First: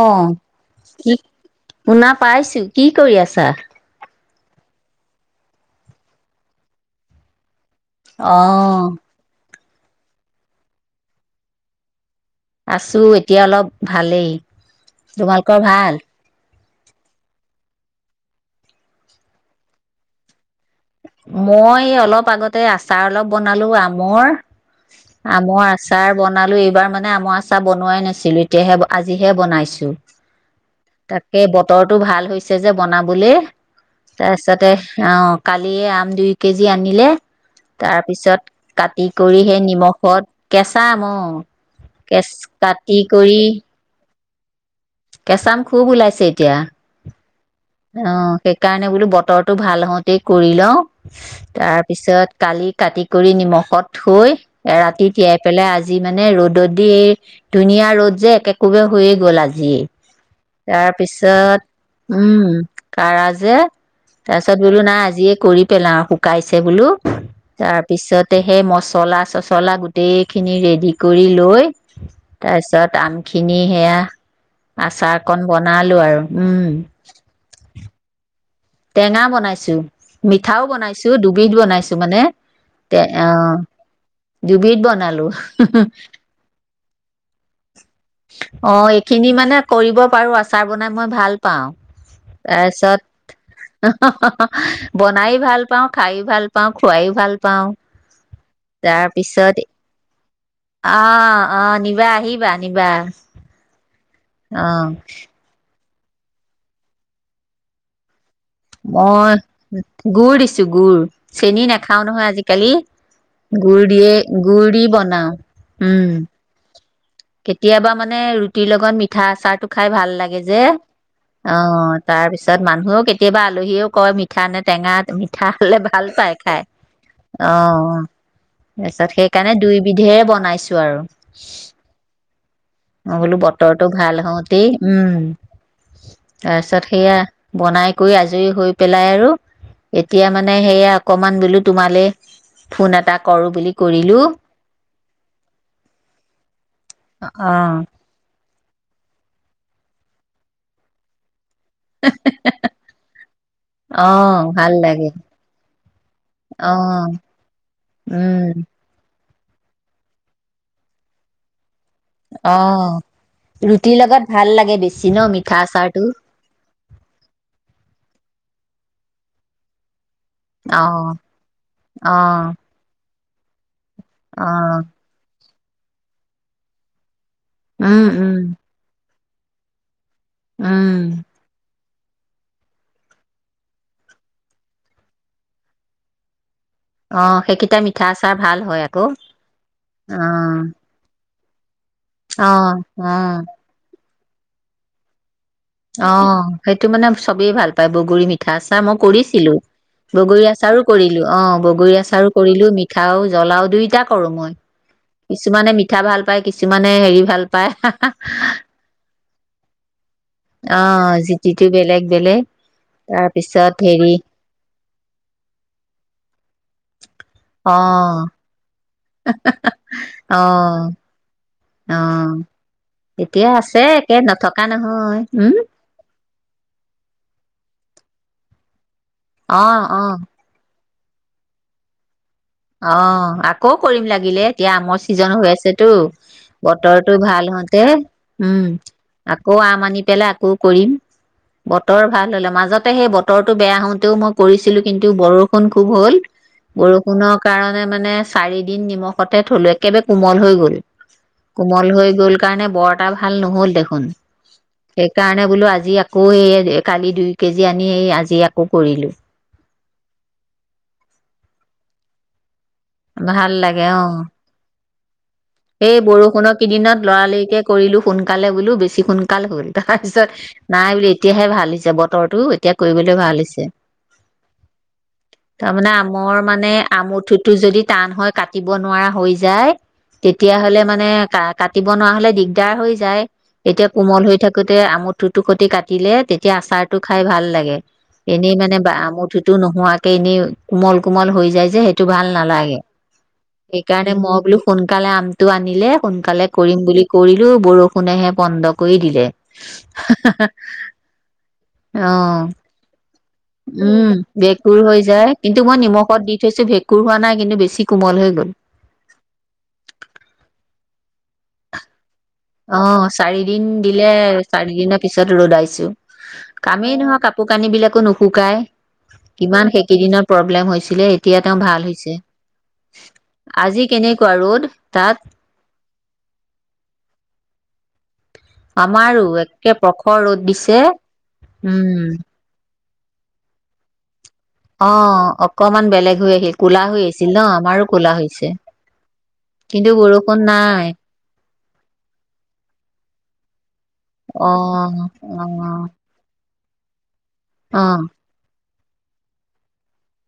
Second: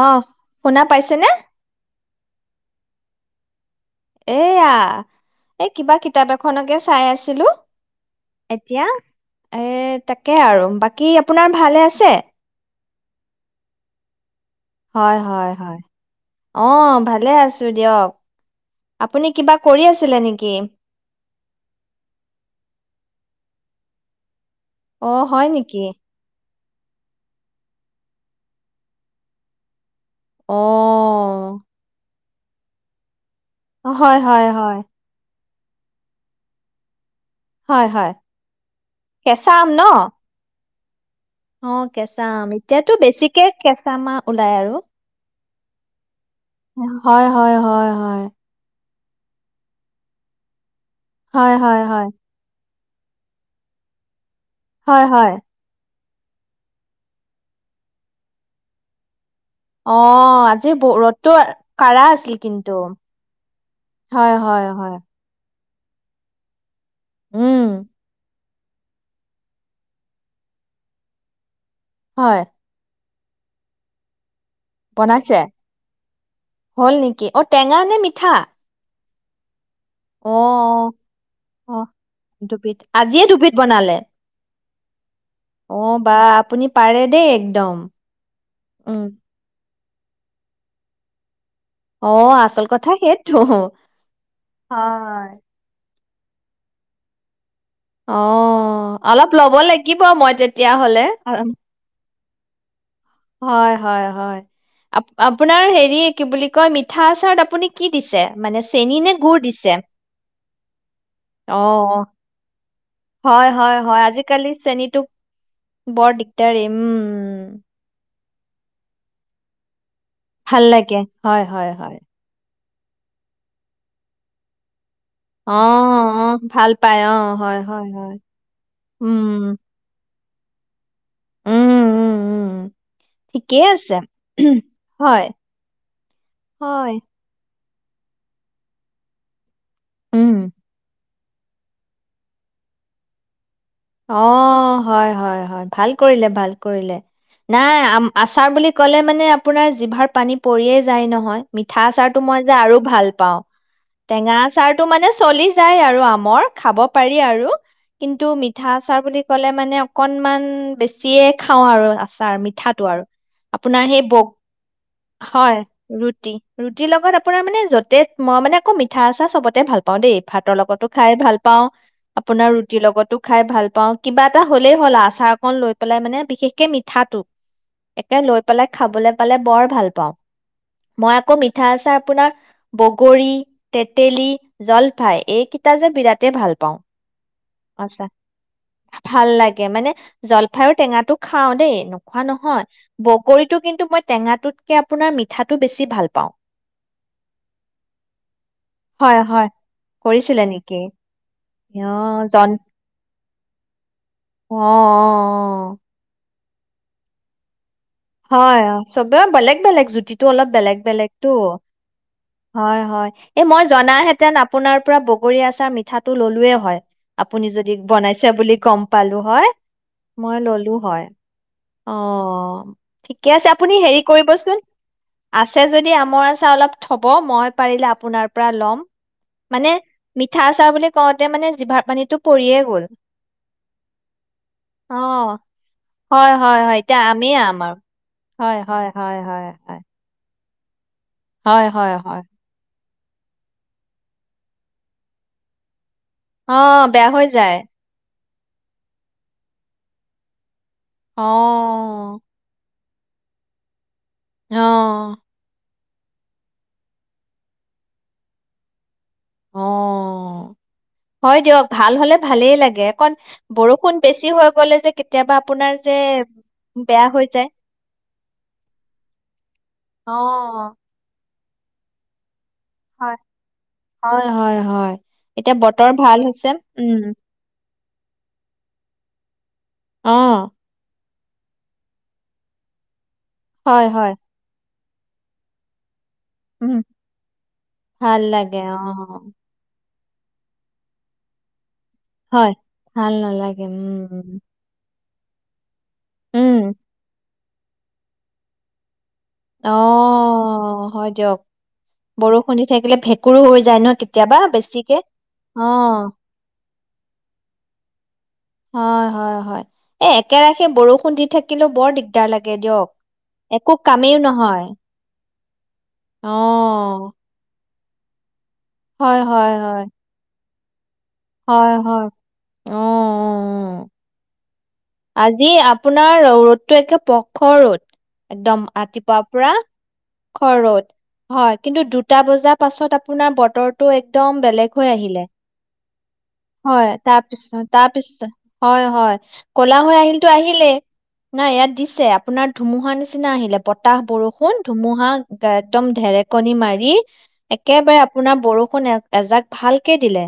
অহ শুনা কি, পাইছেনে শুনা পাইছো, কি কৰি আছে? ছাহ এইয়া এই কিবা কিতাপ এখনকে চাই আছিলো। অহ। এই তাকে আৰু বাকী আপোনাৰ ভালে আছে? আছোঁ এতিয়া অলপ ভালেই। হয় হয় তোমালোকৰ হয় ভাল? অ' ভালে আছো দিয়ক। আপুনি কিবা কৰি আছিলে নেকি? মই অলপ আগতে আচাৰ অলপ বনালো আমৰ। অ হয় আমৰ নেকি আচাৰ বনাব এইবাৰ মানে আমাৰ আচাৰ বনোৱাই নাছিলো এতিয়াহে আজিহে বনাইছো। অ তাকে বতৰটো ভাল হৈছে। পিছে যে বনাবলে হয় হয় তাৰপিছতে হয় অহ কালি আম দুই কেজি আনিলে হয় তাৰ হয় পিছত কাটি কৰি কেঁচা সেই আম ন নিমখত কেচ [inaudible] অ' কেঁচা আম এতিয়াতো কাটি কৰি বেছিকে কেঁচামা ওলায় আৰু কেঁচা আম খুব ওলাইছিল। হয় হয় হয় হয়। সেইকাৰণে বোলো বতৰটো ভাল হওঁতেই কৰি লওঁ। হয় হয় তাৰ হয় পিছত কালি কাটি কৰি নিমখত থৈ। হয় ৰাতি হয় তিয়াই পেলাই আজ আজি মানে ৰ'দত দি এই ধুনীয়া ৰ'দ যে একে একোবে হৈয়ে গ'ল আজি। অ আজিৰ ব তাৰ ৰ'দটো পিছত কাঢ়া আছিল উম কিন্তু কাৰাজ হয় তাৰপিছত হয় বোলো হয় নাই আজিয়ে কৰিব পেলাওঁ শুকাইছে বোলো উম তাৰ পিছত তা সেই মচলা চচলা গোটেইখিনি ৰেডি কৰি লৈ। হয় তাৰপিছত আমি খিন সেয়া বনাইছে আচাৰকণ বনালো আৰু হ'ল নেকি অ টেঙা উম। নে মিঠা? টেঙা বনাইছো। অ মিঠাও বনাইছো দুবিধ অ অ বনাইছো মানে দুবিধ তে আজিয়ে আহ দুবিধ বনালে দুবিধ বনালো। অ বা আপুনি পাৰে দে একদম। অ' উম এইখিনি মানে কৰিব পাৰো আচাৰ বনাই মই ভাল পাওঁ অ আচল কথা সেইটো তাৰপিছত হা, হা, হা হয় বনাই ভাল পাওঁ। খাই ভাল পাওঁ খোৱাই ভাল পাওঁ অ', অলপ ল'ব তাৰপিছত লাগিব মই তেতিয়া হলে আহ অ নিবা আহিবা নিবা। হয়, হয়। হয় অ আ আপোনাৰ হেৰি কি বুলি কয় মিঠা আচাৰত আপুনি কি দিছে। মানে চেনি নে গুৰ দিছে মই গুৰ দিছো গুৰ অ চেনি অ নাখাও নহয় আজিকালি হয়, হয়, গুৰ হয়। দিয়ে আজিকালি গুৰ দি চেনীটো বনাও বৰ উ'ম দিগদাৰী। উ'ম কেতিয়াবা মাত হে ৰুটিৰ লগত মিঠা আচাৰটো -খাই ভাল লাগে যে ভাল অ', লাগে। হয়, হয়, হয়। তাৰপিছত তাৰপছত মানুহো কেতিয়াবা আলহীও কয় মিঠা নে টেঙা মিঠা অ', হলে ভাল পাই অ', খাই ভাল পায়। অ হয়, হয়, হয়। তাৰপিছত সেইকাৰণে উম, দুইবিধেৰে বনাই পাইছো আৰু উম, উম, উম। মই বোলো ঠিকেই বতৰটো আছে। ভাল হওঁতেই উ'ম হয়, তাৰপিছত হয়। সেইয়া বনাই কৰি আজৰি হৈ পেলাই আৰু এতিয়া উম। মানে সেয়া অকমান বোলো তোমালে ফোন এটা কৰো বুলি কৰিলো অ', হয়, হয়, হয় ভাল কৰিলে, ভাল কৰিলে। অ নাই আ আচাৰ বুলি ক'লে মানে আপোনাৰ জিভাৰ পানী পৰিয়ে যায় নহয়। মিঠা আচাৰতটো মই যে আৰু ভাল পাওঁ অ টেঙা ভাল আচাৰতটো লাগে মানে চলি যায় আৰু আমৰ অ খাব পাৰি আৰু কিন্তু উম আচাৰ বুলি ক'লে মানে অকনমান বেছিয়ে খাওঁ আৰু আচাৰ অ মিঠাটো আৰু আপোনাৰ ৰুটিৰ সেই লগত বগ ভাল লাগে বেছি ন মিঠা হয় আচাৰটো ৰুটি ৰুটিৰ লগত আপোনাৰ মানে যতে মই মানে আকৌ মিঠ মিঠা আচাৰ চবতে ভাল পাওঁ দেই ভাতৰ অ লগতো খাই ভাল পাওঁ অ আপোনাৰ ৰুটিৰ লগত খাই ভাল পাওঁ। কিবা এটা অ হ'লেই হ'ল আচাৰ লৈ পেলাই মানে বিশেষকে মিঠাটো এ উম লৈ উম পেলাই খাবলে পালে বৰ ভাল পাওঁ। মই উম, আকৌ মিঠা আচাৰ আপোনাৰ বগৰী, তেতেলী, জলফাই এইকেইটা যে বিৰাটেই ভাল পাওঁ। অ' সেইকেইটা আচ্ছা মিঠা আচাৰ ভাল হয় আকৌ। ভাল অ'। খাওঁদে। নোখোৱা নহয়, অ', অ', বগৰীতো কিন্তু মই টেঙাটোতকে আপোনাৰ মিঠাটো বেছি ভাল পাওঁ। অ' সেইটো মানে চবেই ভাল পায় বগৰী মিঠা আচাৰ মই হয় হয়। কৰিছিলো, কৰিছিলে বগৰী নেকি? আচাৰো কৰিলো অ' বগৰী অ' আচাৰো। জন কৰিলো মিঠা। আৰু জ্বলাও দুইটা কৰোঁ অ' অ' অ'। পাই, কিছুমানে হেৰি ভাল পায়। হয় চব। বৰ বেলেগ বেলেগ জুতি। অ' জুটিটি বেলেগ বেলেগ। হয়, হয়, এ মই তাৰপিছত হেৰি জানাহেতেন আপোনাৰ পৰা বগৰী আচাৰ মিঠাটো লৈ [unintelligible] আপুনি যদি অ', বনাইছে বুলি গম পালো হয় মই ল'লো অ', হয়, অ' ঠিকে আছে এতিয়া আপুনি হেৰি একে কৰিবচোন, নথকা নহয় উম, আছে যদি আমৰ আচাৰ অলপ। অ' মই পাৰিলে আপোনাৰ পৰা ল'ম। মানে, অ', অ', মিঠা আচাৰ বুলি- কওঁতে মানে জিভাৰ পানী তো অ' আকৌ কৰিম লাগিলে এতিয়া আমৰ ছিজন অ' হৈ আছেতো হয় হয় হয় এতিয়া বতৰটো আমেই ভাল আম আৰু হওঁতে হয় উম, হয় হয় হয় আকৌ হয় আম আনি পেলাই আকৌ কৰিম। হয় হয় বতৰ হয় ভাল হলে মাজত। সেই বতৰটো বেয়া হওঁতেও মই কৰিছিলো কিন্তু বৰষুণ। খুব হ'ল, অ' বেয়া হৈ বৰষুণক যায় কাৰণে মানে চাৰি দিন নিমখতে থ'লো একেবাৰে কোমল হৈ গ'ল। অ' কোমল হৈ গ'ল কাৰণে বৰ এটা ভাল নহ'ল দেখোন। অ' সেইকাৰণে বোলো আজি আজি আকৌ, এই কালি দুই কেজি আনি এই আজি আকৌ কৰিলো। অ' হয় দিয়ক ভাল হ'লে ভালেই লাগে। একন ভাল লাগে বৰষুণ অ বেছি হৈ গ'লে যে কেতিয়াবা আপোনাৰ যে এই বৰষুণৰ বেয়া কেইদিনত হৈ যায় লৰালিৰিকে কৰিলো সোনকালে বোলো বেছি সোনকাল হ'ল তাৰপিছত অ' নাই বো তেতিয়াহে ভাল হৈছে বতৰটো। এতিয়া হয় কৰিবলৈ ভাল হৈছে হয়, হয়, হয়। এতিয়া বতৰ তাৰমানানে ভাল আমৰ হৈছে। মানে উম, আম উঠুটো যদি টান হয় কাটিব নোৱাৰা হৈ যায়। অ', তেতিয়া হলে মানে ক কাটিব নোৱাৰা হলে দিগদাৰ হৈ যায়। হয়, এতিয়া হয়। কোমল হৈ থাকো তে আমুঠটো তটো সতে কাটিলে তেতিয়া উম, আচাৰটো খাই ভাল লাগে ভাল এনেই লাগে মানে বা অ', আমুঠটো নোহোৱ নে কোমল কোমল হৈ যায় যে সেই টো ভাল হয়। নালাগে ভাল নালাগে, সেইকাৰণে মই উম, বোলো সোনকালে আমটো আনিলে সোনকালে উম, কৰিম বুলি কৰি বৰষুণেহে পন্ধ কৰি দিলে অ' হয় দিয়ক। বৰষুণ দি থাকিলে ভেঁকুৰো হৈ যায় ন উম কেতিয়াবা ভেঁকুৰ বেছিকে। হৈ যায় অ', কিন্তু মই নিমখত দি থৈছো ভেঁকুৰ হোৱা নাই কিন্তু বেছি কোমল হৈ গ'ল। হয় হয় হয় এ একেৰাখে বৰষুণ দি থাকিলেও বৰ দিগদাৰ লাগে অ দিয়ক চাৰিদিন একো দিলে কামেই নহয়। চাৰিদিনৰ [unintelligible] কামেই অ', নহয় কাপোৰ কানি বিলাক একো নুশুকাই। হয়, হয়, কিমান হয়, সেইকেইদিননৰ প প্ৰব্লেম হৈছে দে এতিয়া তেওঁ হয়, ভাল হয়, হৈছে অ', অ', অ'। আজি কেনেকুৱা ৰ'দ? তাত আজি আপোনাৰ ৰ ৰ'দতটো একে পখৰ ৰ'দ। একদম ৰাতিপুৱা আমাৰো পুৰা একে প্ৰখৰ খৰ দিছে ৰ'দ হয় কিন্তু উম দুটা বজাৰ পাছত আ আপোনাৰ বতৰটো এক অ' অকমান বেলেগ হৈ আহিল ক'লা হয়, হৈ আহিছিল ন তাৰপিছত আমাৰো কলা তাৰপিছত হৈছে। হয়, হয়, ক'লা কিন্তু হৈ আহিলতো বৰষুণ আহিলেই নাই নাই ইয়াত দিছে আপোনাৰ ধুমুহা নিচিনা আহিলে বতাহ বৰষুণ ধুমুহা অ', একদম ধেৰেকনি। নি মাৰি অ', একেবাৰে অ', আপোনাৰ বৰষুণ। শুনে এজাক ভালকে দিলে।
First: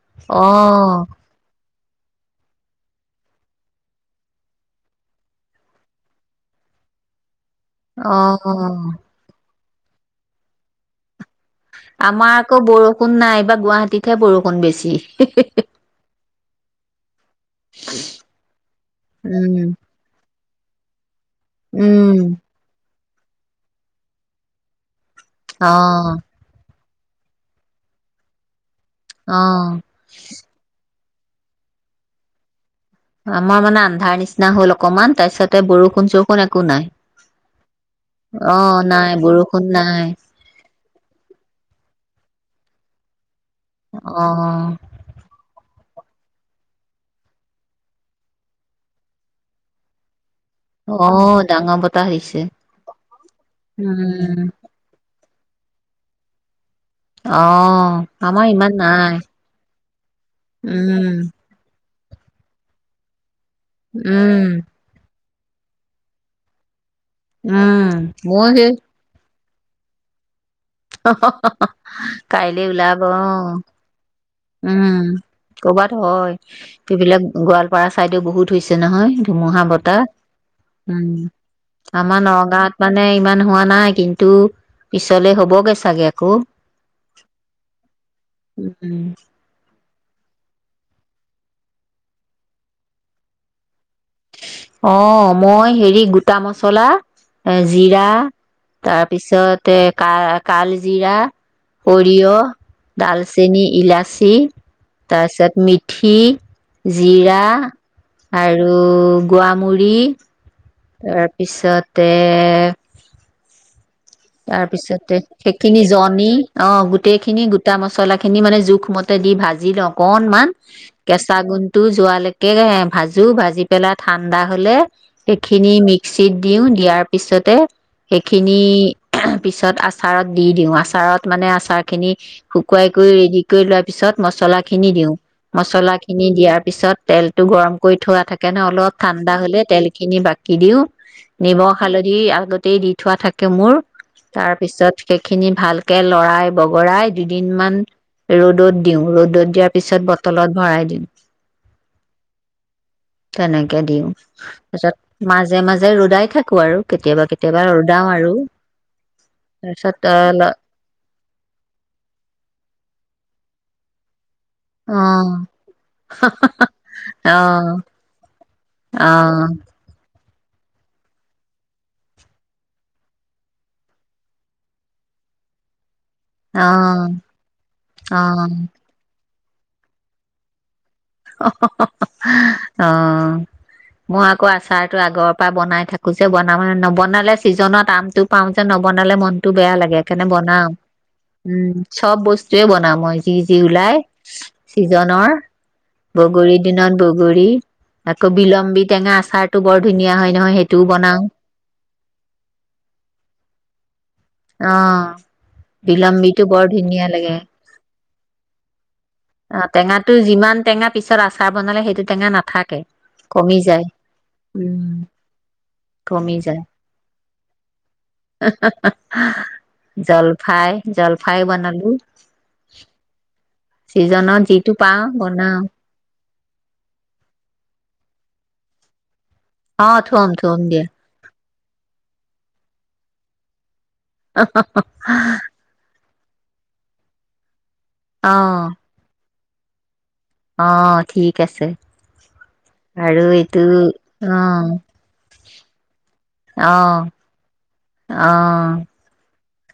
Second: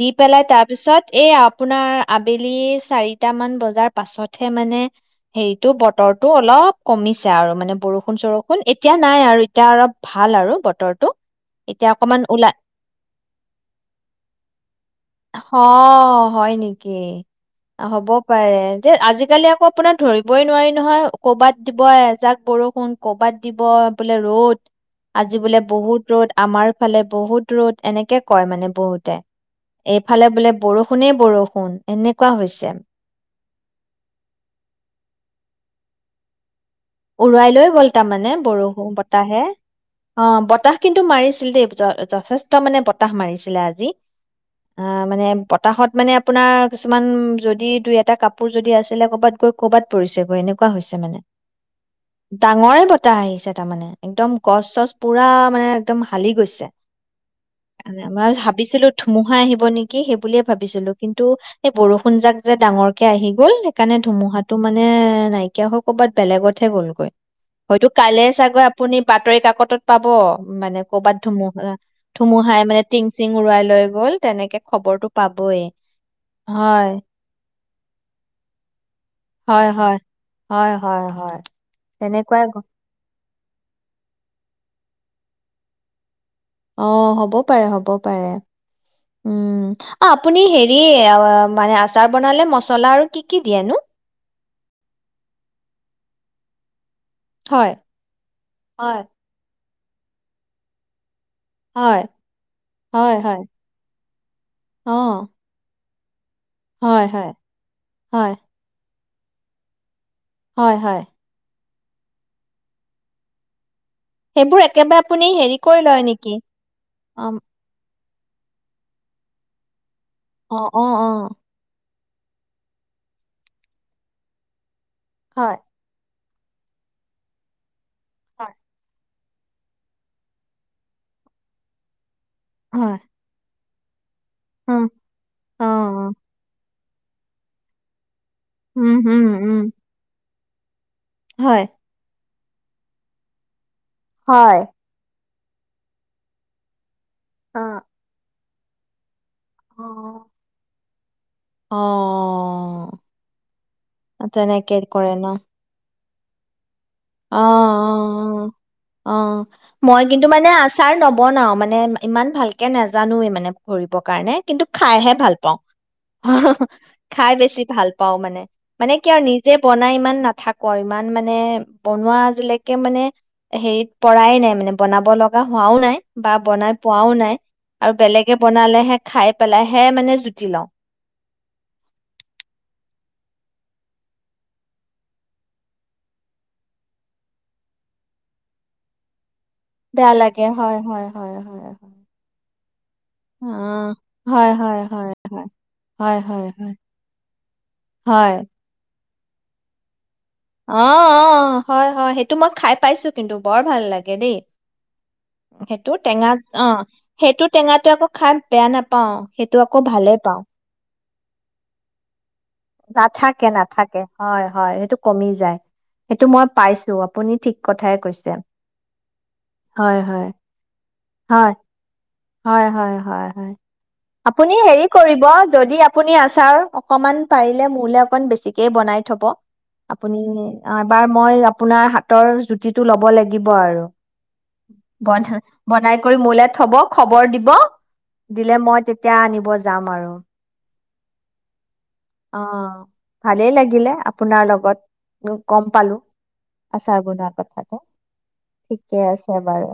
দি পেলাই তাৰ পিছত অ', এই আ আপোনাৰ আবেলি চাৰি টা মান বজাৰ পাছতহে মানে হেৰিটো বতৰটো অলপ কমিছে আৰু মানে বৰষুণ চৰষুণ অ', এতিয়া নাই আৰু এতিয়া অলপ ভাল আৰু বতৰটো এতিয়া অকমান আমাৰ ওলাই আকৌ বৰষুণ নাই বা গুৱাহাটীতহে বৰষুণ বেছি অ' হয় নেকি হ'ব পাৰে যে আজিকালি উম, আকৌ আপোনাৰ ধৰি বই নোৱাৰি নহয় ক'ৰবাত দিব উম, এজাক বৰষুণ কৰবাত দিব বোলে ৰ'দ আজি বোলে বহুত অ', ৰ'দ আমাৰ ফালে বহুত দূৰত এনেকে কয় মানে বহুতে অ', এইফালে বোলে বৰষুণ শুনে বৰষুণ এনেকুৱা হৈছে [unintelligible] আমাৰ মানে আন্ধাৰ নিচিনা হ'ল অকনমান তাৰ পিছতে বৰষুণ চৰষুণ একো নাই। উৰুৱাই লৈ গ'ল তাৰমানে অ', বৰষুণ নাই বতাহে বৰষুণ নাই অ বতাহ কিন্তু মাৰিছিল দেই যথেষ্ট মানে বতাহ মাৰিছে আজি অ', মানে বতাহত মানে আপোনাৰ কিছুমান যদি দুই এটা কাপোৰ যদি আছিলে কৰ'বাত গৈ কৰ'বাত পৰিছেগৈ এনে ক হৈছে মানে অ', ডাঙৰ বতাহ দিছে। ডাঙৰে বতাহ আহিছে তাৰমানে একদম উম, গছ চছ পুৰা মানে একদম হালি গৈছে আহ মই আমাৰ ইমান ভাবিছিলো নাই ধুমুহা আহিব নেকি সেই বুলিয়ে ভাবিছিলো উম, কিন্তু এই বৰষুন কোন যাক যে ডাঙৰকে আহি গ'ল সেইকাৰণে উম, ধুমুহাটো মানে নাই কিয় কব বেলেগতহে গ'লগৈ উম, হয়টো কাইলে মোৰ চাগ সেই আপুনি বাতৰি কাকত কটত পাব মানে ক'ৰবাত ধুমুহা ধুমুহাই কাইলৈ মানে ওলাব টিং চিং অ'। উৰুৱাই লৈ গ'ল তেনেকে খবৰটো উম পাবই কৰ'বাত হয় হয় সেইবিলাক গোৱালপাৰা চাইডে বহুত হৈছে নহয় ধুমুহা হয় হয় বতাহ হয় উম হয় হয় আমাৰ তেনেকুৱাই গ- নগাঁৱত মানে ইমান হোৱা নাই কিন্তু পিছলে হ'বগে চাগে আকৌ। অ' হ'ব পাৰে হ'ব পাৰে উম উম। অ' আপুনি হেৰি মানে আচাৰ বনালে মছলা আৰু কি কি দিয়েনো? অ' মই হেৰি গোটা মচলা। এ হয় জিৰা হয় তাৰপিছত তে ক কাল জিৰা হয় সৰিয়হ হয় হয় দালচেনি ইলাচি অ তাৰপিছত মিট [unintelligible] হয় হয় জিৰা হয় আৰু গোৱামূৰি হয় হয় তাৰপিছত তে সেইবোৰ তাৰ একেবাৰে পিছতে আপুনি হেৰি কৰি সেইখিনি লয় জনি নেকি অ' গোটেই খিনি গোটা মচলা খিনি খিনি মানে জোখমতে দি ভাজি লওঁ। কনমান অ অ অ কেঁচা গুন্টো যোৱালৈকে ভাজো ভাজি পেলাই ঠাণ্ডা হ'লে হয় সেইখিনি মিক্স মিক্সিত দিওঁ দিয়াৰ পিছতে হয় সেইখিনি পিছত আচাৰত দি দিওঁ আচাৰত মানে আচাৰ খিনি শুকুৱাই হয় কৰি যি কৰিল পিছত মছলা উম খিনি দিও অ মছলা খিনি দিয়াৰ পিছত তেলতটো গৰম কৰি থোৱা থাকে সেইকাৰণে উম অলপ উম ঠাণ্ডা উম হ'লে তেল খিনি বাক কি দিও হয় নিমখ হালধি আৰু আগতেই দি থোৱা থাকে মোৰ তাৰ হয় পিছত স খিনি ভালকৈ লৰাই বগৰাই দুদিন অ মান ৰ'দত দিওঁ ৰ'দ ৰ'দত দিয়াৰ অ পিছত বটলত ভৰাই দিম। তেনেকে দিওঁ অ তেনেকে কৰে ন তাৰপিছত মাজে মাজে ৰুদাই। থাকো আৰু কেতিয়াবা অ কেতিয়াবা ৰদাওঁ আৰু অ অ' তাৰপিছত মই কিন্তু মানে আচাৰ নবনাও মানে ইমান ভালকে নাজানোৱে মানে কৰিব কাৰণে কিন্তু অ খাইহে ভাল অ পাওঁ খাই অ বেছি ভাল পাওঁ মানে মানে কি আৰু নিজে অ বনাই ইমান না থাকো আৰু ইমান মানে বনোৱা আজিলৈকে মানে হেৰিত পৰাই নাই মানে বনাব লগা হোৱাও নাই বা বনাই পোৱাও নাই আৰু অ বেলেগে বনালেহে খাই পেলাইহে মানে জুতি লওঁ অ' মই আকৌ আচাৰতো আগৰ পৰা বনাই থাকো যে বনাম নবনালে ছিজনত আমটো পাও যে নবনালে মন টো বেয়া লাগে সেইকাৰণে বনাাম হয় হয় হয় হয়। উম চব বস্তুৱয়ে বনাওঁ মই যি হয় যি অ' ওলাই হয় হয় হয় চিজনৰ হয় হয় বগৰীৰ হয় দিনত বগৰী আকৌ হয়। বিলম্বি টেঙা আচাৰ টো বৰ ধুনীয়া হয় নহয় সেইটোও অ' বনাও অ' হয় হয় সেইটো মই খাই পাইছো কিন্তু বৰ ভাল লাগে দেই অ সেইটো টেঙা বিলম্বিটো বৰ অ ধুনীয়া লাগে সেইটো টেঙাটোে আকৌ খাই বেয়া নাপাও সেইটো অ আকৌ টেঙাটো ভালেই পাওঁ। যিমান টেঙা পিছত আচাৰ বনালে সেইটো টেঙা নাথাকে নাথাকে কমি যায় নাথাকে হয় হয় উম। সেইটো কমি যায় সেইটো কমি মই যায় পাইছো আপুনি ঠিক কথাই কৈছে হয় হয় জলফাই জলফাই হয়। বনালো হয় হয় হয় হয় ছিজনত আপুনি যিটো হেৰি পাওঁ কৰিব বনাও যদি আপুনি আচাৰ অকমান পাৰিলে মোলে অকন বেছিক বনাই থব। অ আপুনি থম থম দিয়া এবাৰ মই আপোনাৰ হাতৰ জুতিটো ল'ব লাগিব। লাগিব আৰু বন্ধ বনাই মোলৈ থব। খবৰ দিব। অ দিলে মই তেতিয়া আনিব য যাম আৰু অ' ঠিক আছে। অ' আৰু ভালেই এইটো লাগিলে অ আপোনাৰ লগত গম পালো অ আচাৰ বনোৱা কথাতে অ ঠিকে আছে। হব বাৰু।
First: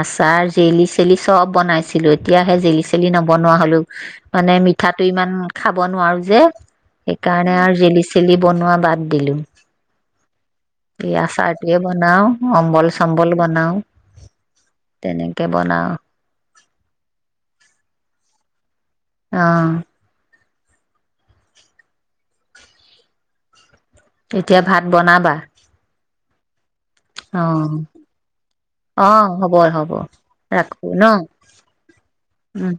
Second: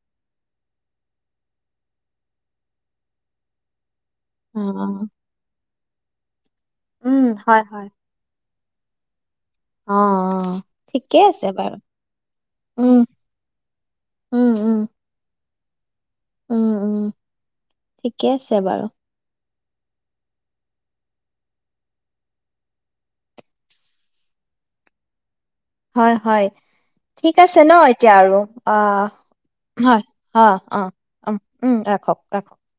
আচাৰ জেলি চেলি চব বনাইছিলো এতিয়াহে জেলি চেলি নবনোৱা হলো। মানে অ'। মিঠাটো ইমান খাব নোৱাৰো যে। উম, সেইকাৰণে হয়, আৰু হয়। জেলি চেলি বনোৱা বাদ দিলোঁ। অ', অ'। এই ঠিকে আছে বাৰু। আচাৰটোৱে বনাও অম্বল উম, চম্বল বনাও উম, উম, তেনেকে। তাকে বনাওঁ। উম, উম, ঠিকে আছে বাৰু। অ'। এতিয়া ভাত বনাবা। হয়, হয়। ঠিক অ আছে ন' এতিয়া আৰু অ', হ'ব হ'ব হয়, অ', ৰাখো অ', ন উম, ৰাখক, ৰাখক। উম